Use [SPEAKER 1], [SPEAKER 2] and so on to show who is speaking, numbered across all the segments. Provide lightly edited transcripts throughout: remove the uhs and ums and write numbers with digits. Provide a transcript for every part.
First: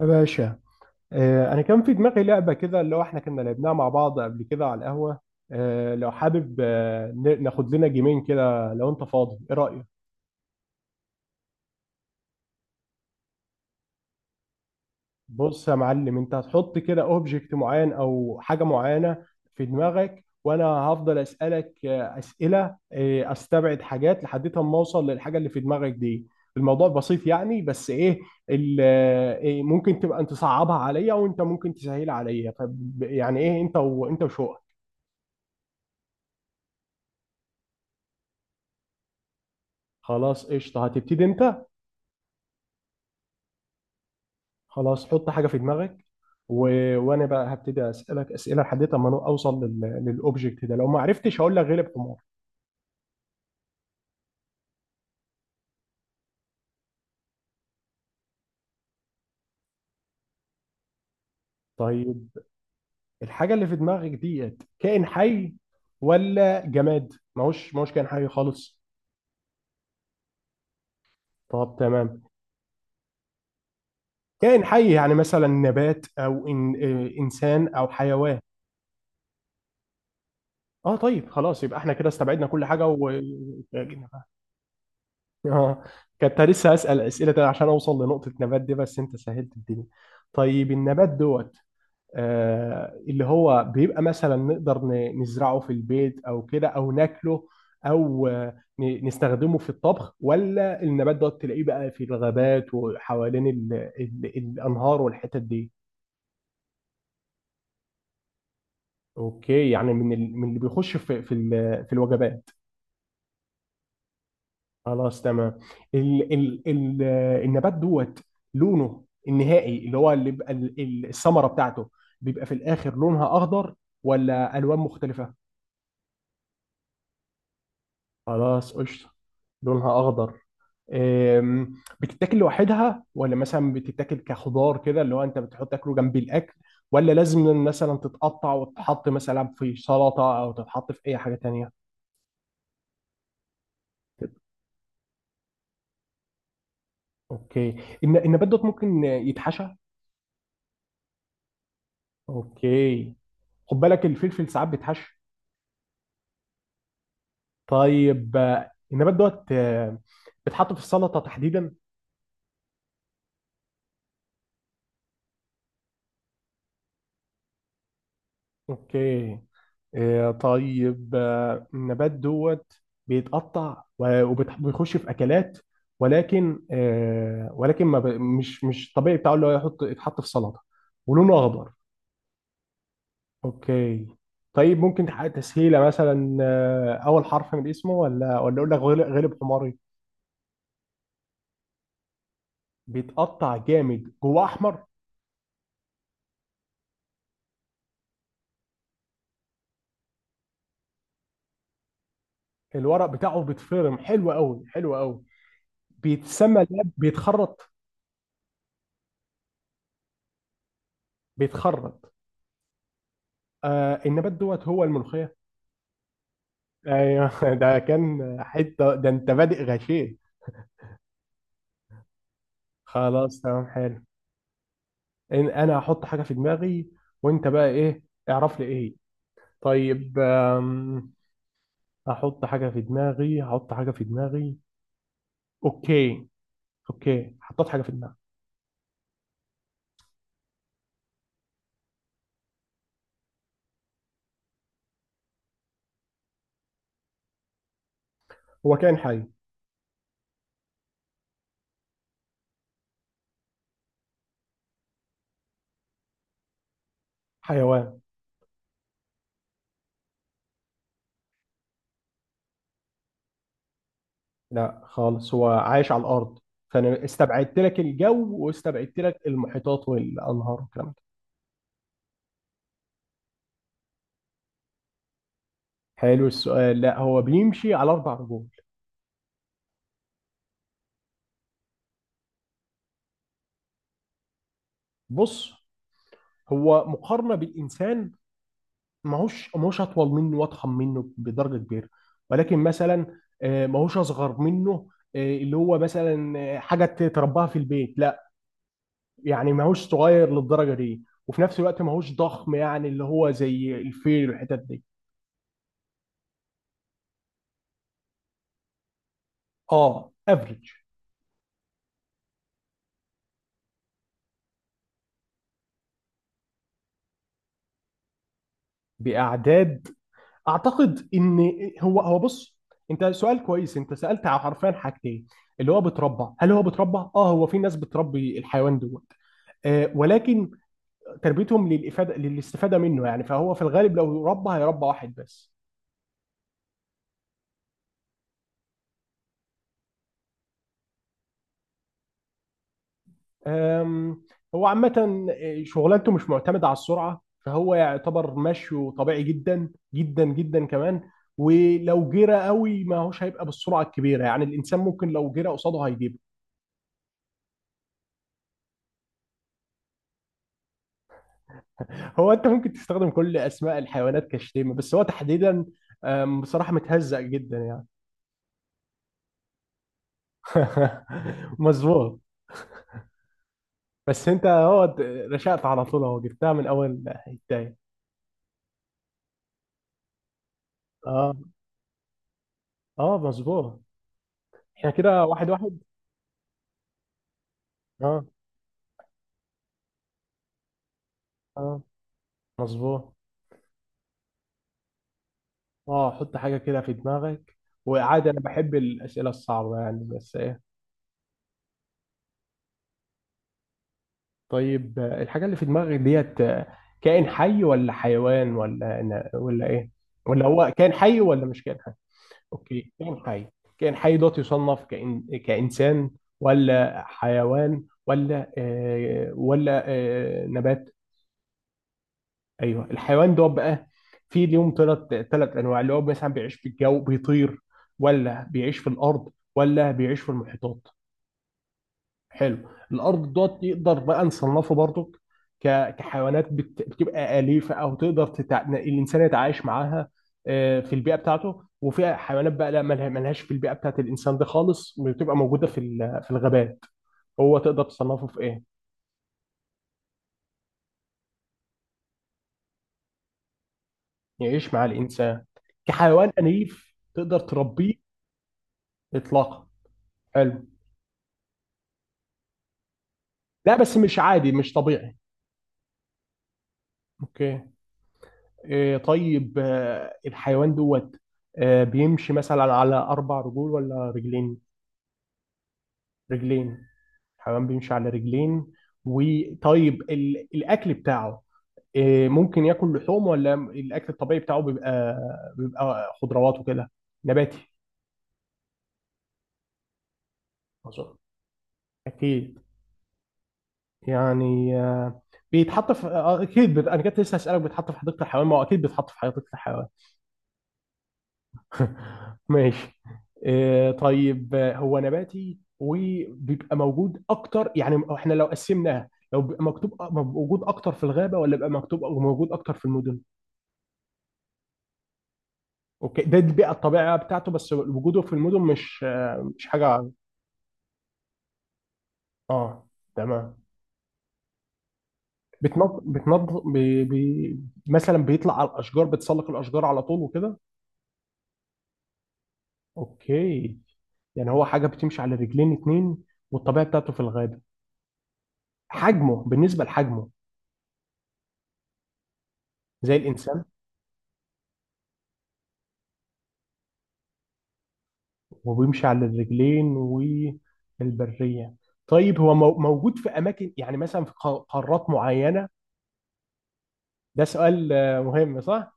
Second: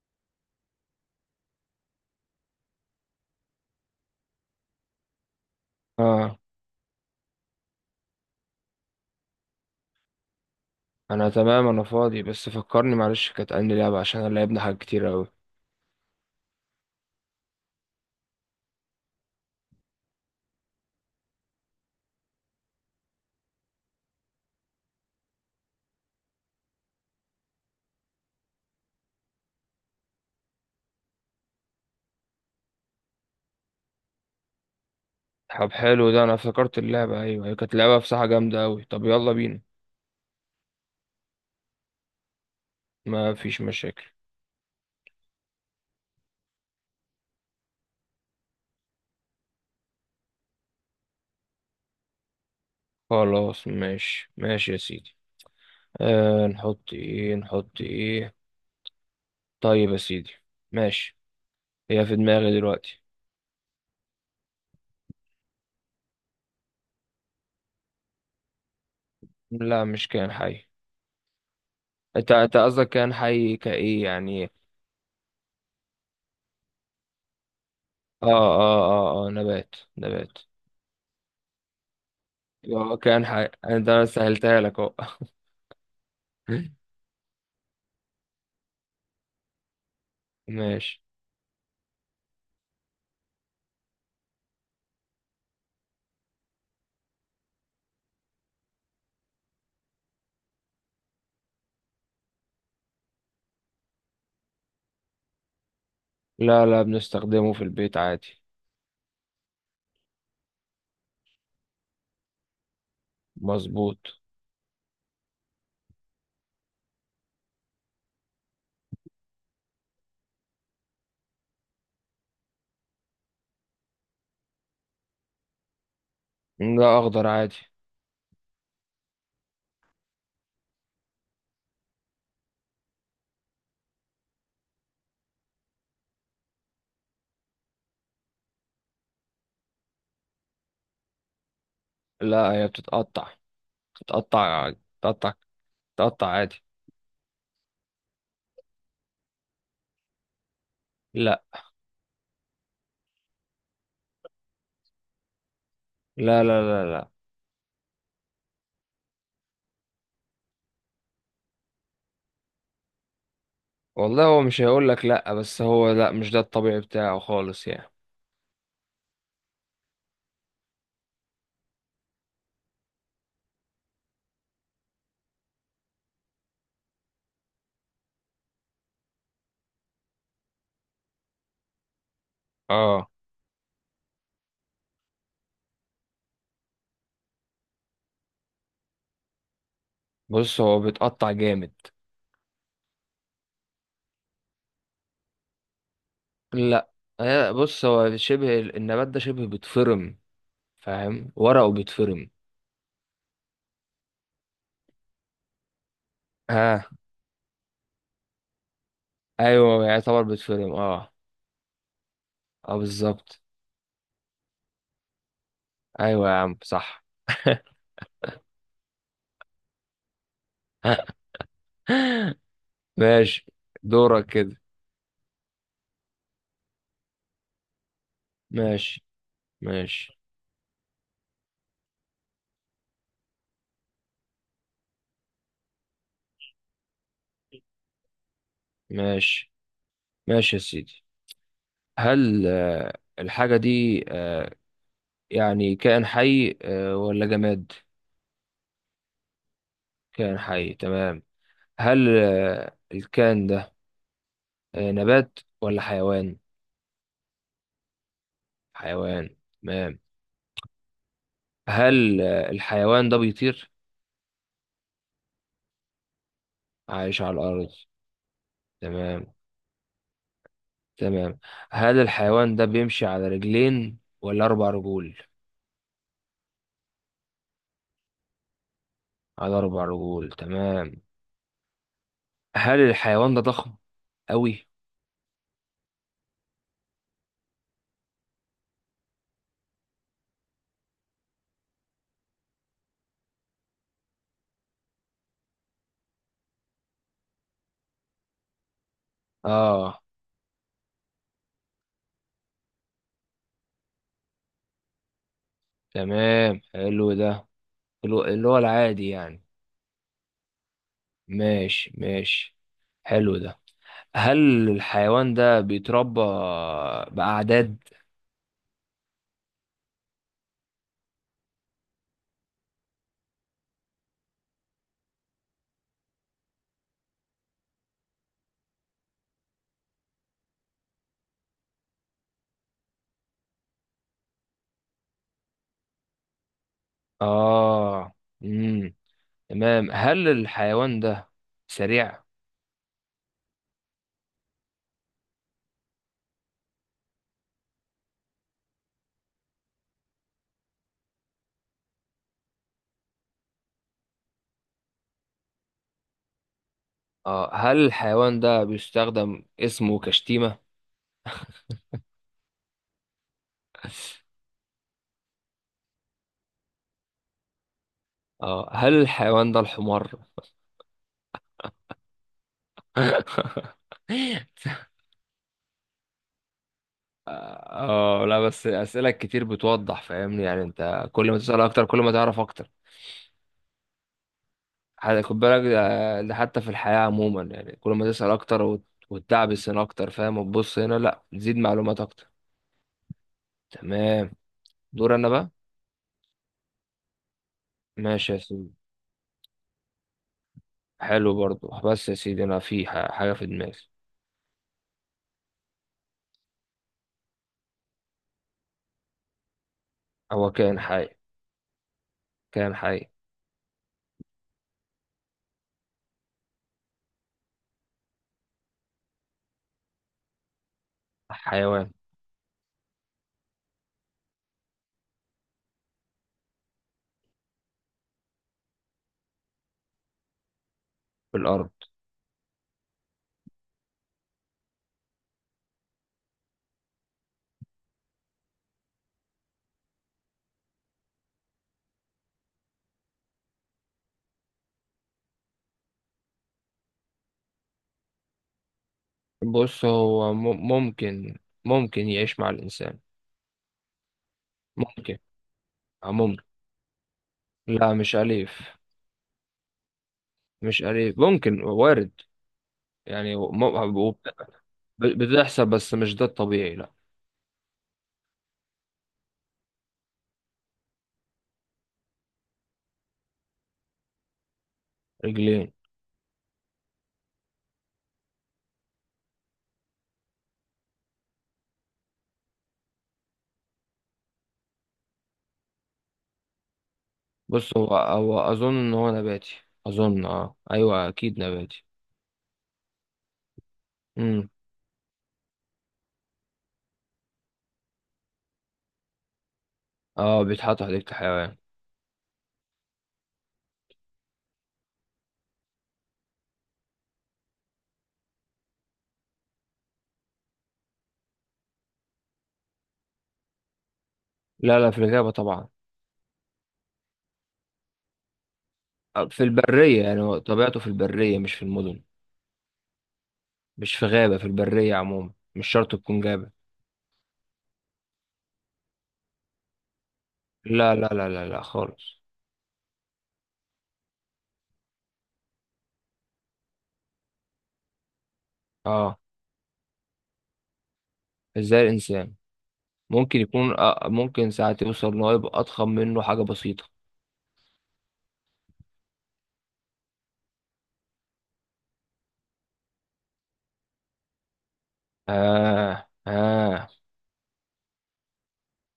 [SPEAKER 1] يا باشا. انا كان في دماغي لعبه كده اللي هو احنا كنا لعبناها مع بعض قبل كده على القهوه. لو
[SPEAKER 2] اه،
[SPEAKER 1] حابب ناخد لنا جيمين كده لو انت فاضي، ايه رايك؟
[SPEAKER 2] انا تمام، انا فاضي، بس فكرني معلش، كانت عندي لعبة عشان انا لعبنا حاجات كتير اوي.
[SPEAKER 1] بص يا معلم، انت هتحط كده اوبجكت معين او حاجه معينه في دماغك، وانا هفضل اسالك اسئله، استبعد حاجات لحد ما اوصل للحاجه اللي في دماغك دي. الموضوع بسيط يعني، بس ايه، ال- آه، إيه، ممكن تبقى انت صعبها عليا وانت ممكن تسهلها عليا، يعني ايه انت، وانت وشو.
[SPEAKER 2] طب حلو، ده انا افتكرت اللعبة. ايوه هي كانت لعبة بصراحة جامدة اوي. طب يلا بينا.
[SPEAKER 1] خلاص قشطة، هتبتدي انت.
[SPEAKER 2] ما فيش مشاكل.
[SPEAKER 1] خلاص، حط حاجة في دماغك و... وانا بقى هبتدي اسألك اسئلة لحد ما أنا اوصل للاوبجكت ده. لو ما عرفتش هقول لك غلب حمار.
[SPEAKER 2] خلاص ماشي يا سيدي. آه، نحط ايه نحط ايه؟ طيب يا سيدي، ماشي. هي في
[SPEAKER 1] طيب
[SPEAKER 2] دماغي دلوقتي.
[SPEAKER 1] الحاجة اللي في دماغك ديت كائن حي ولا جماد؟ ماهوش كائن حي خالص؟
[SPEAKER 2] لا مش كائن حي.
[SPEAKER 1] طب تمام.
[SPEAKER 2] انت قصدك كائن حي كايه يعني؟
[SPEAKER 1] كائن حي يعني مثلا نبات او إن... إيه، انسان او
[SPEAKER 2] اه
[SPEAKER 1] حيوان.
[SPEAKER 2] اه اه اه نبات نبات.
[SPEAKER 1] اه طيب خلاص، يبقى احنا كده استبعدنا كل حاجة.
[SPEAKER 2] اه
[SPEAKER 1] و
[SPEAKER 2] كان حي، انا سهلتها لك اهو.
[SPEAKER 1] اه كنت لسه هسأل أسئلة تانية عشان أوصل لنقطة نبات دي، بس أنت سهلت الدنيا. طيب
[SPEAKER 2] ماشي.
[SPEAKER 1] النبات دوت، اللي هو بيبقى مثلا نقدر نزرعه في البيت أو كده، أو ناكله أو نستخدمه في الطبخ، ولا النبات دوت تلاقيه بقى في الغابات وحوالين ال الأنهار والحتت دي؟
[SPEAKER 2] لا لا، بنستخدمه في البيت عادي.
[SPEAKER 1] أوكي، يعني من من اللي بيخش في في الوجبات.
[SPEAKER 2] مظبوط.
[SPEAKER 1] خلاص تمام. ال النبات دوت لونه النهائي اللي هو اللي بيبقى الثمره بتاعته بيبقى في الاخر، لونها اخضر ولا الوان مختلفه؟
[SPEAKER 2] لا اخضر عادي.
[SPEAKER 1] خلاص قشطه، لونها اخضر. أم، بتتاكل لوحدها ولا مثلا بتتاكل كخضار كده اللي هو انت بتحط تاكله جنب الاكل، ولا لازم مثلا تتقطع وتتحط مثلا في سلطه او تتحط في اي حاجه تانية؟
[SPEAKER 2] لا هي بتتقطع، بتتقطع بتتقطع بتتقطع عادي.
[SPEAKER 1] اوكي. النبات دوت ممكن يتحشى؟
[SPEAKER 2] لا
[SPEAKER 1] اوكي، خد بالك الفلفل ساعات بيتحشى.
[SPEAKER 2] لا لا لا لا.
[SPEAKER 1] طيب النبات دوت بيتحط في السلطة تحديدا؟
[SPEAKER 2] والله هو مش هيقول لك لا، بس هو لا مش ده الطبيعي بتاعه خالص يعني.
[SPEAKER 1] اوكي. طيب النبات دوت بيتقطع وبيخش في أكلات، ولكن آه، ولكن ما ب- مش مش طبيعي بتاعه اللي هو يحط يتحط في سلطة، ولونه أخضر.
[SPEAKER 2] اه
[SPEAKER 1] اوكي. طيب ممكن تحقق تسهيلة مثلا، أول حرف من اسمه، ولا ولا أقول لك غلب غلب حماري؟
[SPEAKER 2] بص هو بيتقطع جامد.
[SPEAKER 1] بيتقطع جامد جواه أحمر؟
[SPEAKER 2] لا. بص هو شبه، النبات ده شبه بيتفرم، فاهم؟ ورقه بيتفرم.
[SPEAKER 1] الورق بتاعه بيتفرم؟ حلو قوي، حلو قوي. بيتسمى لاب
[SPEAKER 2] ها؟
[SPEAKER 1] بيتخرط.
[SPEAKER 2] ايوه يعتبر بيتفرم اه.
[SPEAKER 1] بيتخرط.
[SPEAKER 2] اه بالظبط.
[SPEAKER 1] النبات دوت هو الملوخيه؟
[SPEAKER 2] ايوه يا عم صح.
[SPEAKER 1] ايوه. ده كان حته، ده انت بادئ غشيم. خلاص
[SPEAKER 2] ماشي.
[SPEAKER 1] تمام، حلو.
[SPEAKER 2] دورك كده.
[SPEAKER 1] إن انا هحط حاجه في دماغي، وانت بقى ايه، اعرف لي ايه هي.
[SPEAKER 2] ماشي ماشي.
[SPEAKER 1] طيب احط حاجه في دماغي، هحط حاجه في دماغي. اوكي. اوكي، حطيت حاجه في دماغي.
[SPEAKER 2] ماشي ماشي يا سيدي. هل الحاجة دي يعني كائن حي ولا جماد؟
[SPEAKER 1] هو كائن حي.
[SPEAKER 2] كائن حي تمام. هل الكائن ده نبات ولا حيوان؟
[SPEAKER 1] حيوان.
[SPEAKER 2] حيوان تمام. هل الحيوان ده بيطير؟
[SPEAKER 1] لا خالص، هو عايش على الارض، فانا
[SPEAKER 2] عايش على
[SPEAKER 1] استبعدت
[SPEAKER 2] الأرض.
[SPEAKER 1] لك الجو واستبعدت لك
[SPEAKER 2] تمام
[SPEAKER 1] المحيطات والانهار والكلام ده.
[SPEAKER 2] تمام. هل الحيوان ده بيمشي على رجلين ولا أربع رجول؟
[SPEAKER 1] حلو السؤال. لا، هو بيمشي على اربع رجول.
[SPEAKER 2] على أربع رجول تمام. هل الحيوان ده ضخم أوي؟
[SPEAKER 1] بص، هو مقارنه بالانسان ماهوش اطول منه واضخم منه بدرجه كبيره، ولكن مثلا ماهوش اصغر منه، اللي هو مثلا حاجه تربيها في البيت، لا. يعني ماهوش
[SPEAKER 2] آه
[SPEAKER 1] صغير للدرجه دي، وفي نفس الوقت ماهوش ضخم يعني اللي هو زي الفيل والحتت دي.
[SPEAKER 2] تمام حلو ده. اللي هو العادي يعني.
[SPEAKER 1] اه افريج.
[SPEAKER 2] ماشي ماشي. حلو ده. هل الحيوان ده بيتربى بأعداد؟
[SPEAKER 1] باعداد؟ اعتقد ان هو بص، انت سؤال كويس، انت سالت على حرفيا حاجتين. اللي هو بتربى، هل هو بتربى؟ اه، هو في ناس بتربي الحيوان دوت، ولكن تربيتهم للافاده، للاستفاده منه يعني، فهو في الغالب لو ربى هيربى واحد بس.
[SPEAKER 2] آه. مم. تمام. هل الحيوان ده سريع؟
[SPEAKER 1] آم، هو عامه شغلانته مش معتمده على السرعه، فهو يعتبر مشيه طبيعي جدا جدا جدا كمان، ولو جرى قوي ما هوش هيبقى بالسرعه الكبيره، يعني الانسان ممكن لو جرى قصاده هيجيبه.
[SPEAKER 2] آه. هل الحيوان ده بيستخدم اسمه كشتيمة؟
[SPEAKER 1] هو انت ممكن تستخدم كل اسماء الحيوانات كشتيمه، بس هو تحديدا بصراحه متهزأ جدا يعني.
[SPEAKER 2] اه. هل الحيوان ده الحمار؟
[SPEAKER 1] مظبوط. بس انت هو رشقت على طول، اهو جبتها من اول البدايه.
[SPEAKER 2] اه، لا بس اسئله كتير بتوضح، فاهمني يعني؟ انت كل
[SPEAKER 1] اه،
[SPEAKER 2] ما تسال اكتر كل ما تعرف اكتر.
[SPEAKER 1] اه مظبوط. احنا كده
[SPEAKER 2] خد
[SPEAKER 1] واحد
[SPEAKER 2] بالك،
[SPEAKER 1] واحد.
[SPEAKER 2] ده حتى في الحياه عموما يعني، كل ما
[SPEAKER 1] اه،
[SPEAKER 2] تسال اكتر وتدعبس هنا اكتر، فاهم؟ وتبص هنا، لا تزيد
[SPEAKER 1] اه
[SPEAKER 2] معلومات اكتر.
[SPEAKER 1] مظبوط.
[SPEAKER 2] تمام. دور انا بقى.
[SPEAKER 1] اه، حط حاجه كده في دماغك، وعادي
[SPEAKER 2] ماشي يا
[SPEAKER 1] انا
[SPEAKER 2] سيدي.
[SPEAKER 1] بحب الاسئله الصعبه يعني، بس ايه.
[SPEAKER 2] حلو برضو، بس يا سيدي انا في حاجه في دماغي.
[SPEAKER 1] طيب الحاجه اللي في دماغك ديت كائن حي ولا حيوان ولا ولا ايه، ولا
[SPEAKER 2] هو
[SPEAKER 1] هو
[SPEAKER 2] كائن
[SPEAKER 1] كائن
[SPEAKER 2] حي.
[SPEAKER 1] حي ولا مش كائن؟
[SPEAKER 2] كائن
[SPEAKER 1] اوكي،
[SPEAKER 2] حي.
[SPEAKER 1] كائن حي. كائن حي دوت يصنف كإنسان ولا حيوان ولا آه ولا آه نبات؟
[SPEAKER 2] حيوان.
[SPEAKER 1] ايوه، الحيوان دوت بقى في ليهم ثلاث انواع، اللي هو مثلا بيعيش في الجو بيطير، ولا بيعيش في الارض، ولا بيعيش في المحيطات؟
[SPEAKER 2] في الارض.
[SPEAKER 1] حلو. الارض دوت نقدر بقى نصنفه برضك كحيوانات بتبقى اليفه او تقدر الانسان يتعايش معاها في البيئه بتاعته، وفي حيوانات بقى لا ملهاش في البيئه بتاعت الانسان ده خالص، بتبقى موجوده في في الغابات. هو تقدر تصنفه في ايه؟
[SPEAKER 2] بص هو ممكن، ممكن يعيش مع الإنسان.
[SPEAKER 1] يعيش مع
[SPEAKER 2] ممكن
[SPEAKER 1] الانسان كحيوان
[SPEAKER 2] ممكن.
[SPEAKER 1] اليف تقدر تربيه؟
[SPEAKER 2] لا مش أليف.
[SPEAKER 1] اطلاقا. حلو.
[SPEAKER 2] مش أليف ممكن وارد يعني
[SPEAKER 1] لا بس
[SPEAKER 2] وب-
[SPEAKER 1] مش عادي مش طبيعي.
[SPEAKER 2] بتحصل، بس مش ده الطبيعي، لا.
[SPEAKER 1] اوكي. طيب الحيوان دوت بيمشي مثلا على اربع رجول ولا رجلين؟
[SPEAKER 2] رجلين.
[SPEAKER 1] رجلين. الحمام بيمشي على رجلين. وطيب الاكل بتاعه، ممكن ياكل لحوم، ولا الاكل الطبيعي بتاعه بيبقى خضروات وكده، نباتي؟
[SPEAKER 2] بص هو أظن إن هو نباتي. أظن، أه أيوه
[SPEAKER 1] اظن
[SPEAKER 2] أكيد نباتي.
[SPEAKER 1] اكيد،
[SPEAKER 2] امم.
[SPEAKER 1] يعني بيتحط في اكيد، انا كنت لسه هسالك بيتحط في حديقه الحيوان، ما هو اكيد بيتحط في حديقه الحيوان.
[SPEAKER 2] أه بيتحط حديقة الحيوان.
[SPEAKER 1] ماشي. طيب هو نباتي، وبيبقى موجود اكتر يعني احنا لو قسمناها، لو بيبقى مكتوب موجود اكتر في الغابه، ولا بيبقى مكتوب موجود اكتر في المدن؟
[SPEAKER 2] لا لا، في الغابة طبعا.
[SPEAKER 1] اوكي، ده البيئة الطبيعية بتاعته، بس وجوده في المدن مش
[SPEAKER 2] آه، في
[SPEAKER 1] مش
[SPEAKER 2] البرية،
[SPEAKER 1] حاجة.
[SPEAKER 2] يعني هو طبيعته في البرية مش في المدن.
[SPEAKER 1] اه تمام.
[SPEAKER 2] مش في غابة، في البرية عموما، مش شرط
[SPEAKER 1] بتنض
[SPEAKER 2] تكون غابة.
[SPEAKER 1] بتنض مثلا بيطلع على الأشجار، بتسلق الأشجار على طول وكده؟
[SPEAKER 2] لا لا لا لا لا خالص.
[SPEAKER 1] اوكي. يعني هو حاجة بتمشي على رجلين اتنين، والطبيعة بتاعته في الغابة،
[SPEAKER 2] اه.
[SPEAKER 1] حجمه بالنسبة لحجمه
[SPEAKER 2] ازاي الانسان؟
[SPEAKER 1] زي
[SPEAKER 2] ممكن
[SPEAKER 1] الإنسان،
[SPEAKER 2] يكون ممكن ساعات يوصل ان هو يبقى اضخم منه حاجه بسيطه.
[SPEAKER 1] وبيمشي على الرجلين، والبرية. طيب هو موجود في أماكن يعني مثلا في قارات معينة؟
[SPEAKER 2] اه اه.
[SPEAKER 1] ده سؤال مهم، صح؟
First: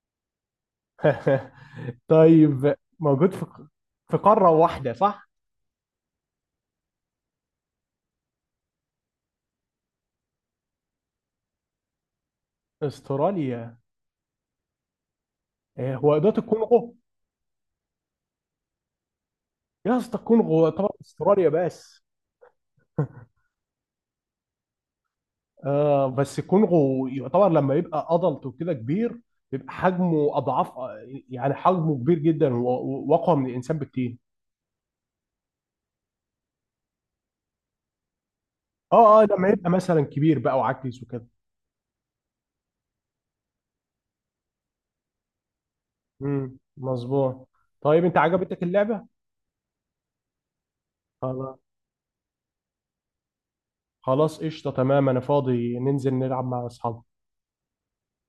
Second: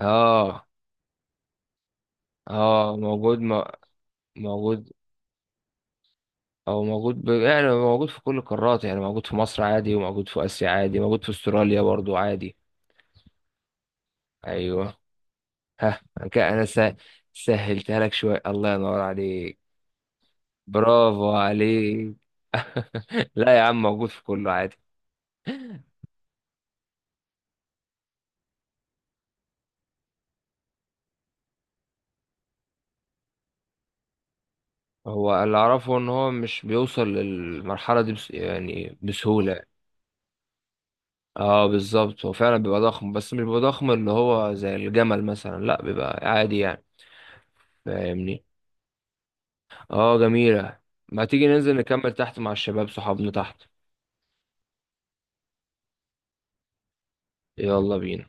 [SPEAKER 2] اه
[SPEAKER 1] طيب
[SPEAKER 2] اه.
[SPEAKER 1] موجود
[SPEAKER 2] موجود
[SPEAKER 1] في في قارة
[SPEAKER 2] موجود.
[SPEAKER 1] واحدة، صح؟
[SPEAKER 2] او موجود، ب... يعني موجود في كل القارات، يعني موجود في مصر عادي، وموجود في اسيا عادي، موجود في استراليا برضو عادي.
[SPEAKER 1] استراليا؟
[SPEAKER 2] ايوه. ها؟
[SPEAKER 1] هو إدارة
[SPEAKER 2] كده انا س...
[SPEAKER 1] الكونغو.
[SPEAKER 2] سهلتها لك شويه، الله ينور عليك.
[SPEAKER 1] يا اسطى الكونغو يعتبر
[SPEAKER 2] برافو
[SPEAKER 1] استراليا بس.
[SPEAKER 2] عليك. لا يا عم موجود في كله عادي.
[SPEAKER 1] آه بس الكونغو يعتبر لما يبقى ادلت وكده كبير، بيبقى حجمه اضعاف، يعني حجمه كبير جدا واقوى من الانسان بكتير.
[SPEAKER 2] هو اللي اعرفه ان هو مش بيوصل للمرحله دي بس يعني
[SPEAKER 1] اه، اه لما
[SPEAKER 2] بسهوله.
[SPEAKER 1] يبقى مثلا كبير بقى وعجز وكده.
[SPEAKER 2] اه بالظبط، هو فعلا بيبقى ضخم، بس مش بيبقى ضخم اللي هو زي الجمل مثلا، لا بيبقى عادي يعني.
[SPEAKER 1] مظبوط. طيب انت
[SPEAKER 2] فاهمني.
[SPEAKER 1] عجبتك اللعبة؟
[SPEAKER 2] اه جميلة. ما تيجي
[SPEAKER 1] خلاص.
[SPEAKER 2] ننزل نكمل تحت مع الشباب، صحابنا تحت.
[SPEAKER 1] خلاص قشطة تمام، انا فاضي ننزل نلعب مع اصحابي.
[SPEAKER 2] يلا بينا.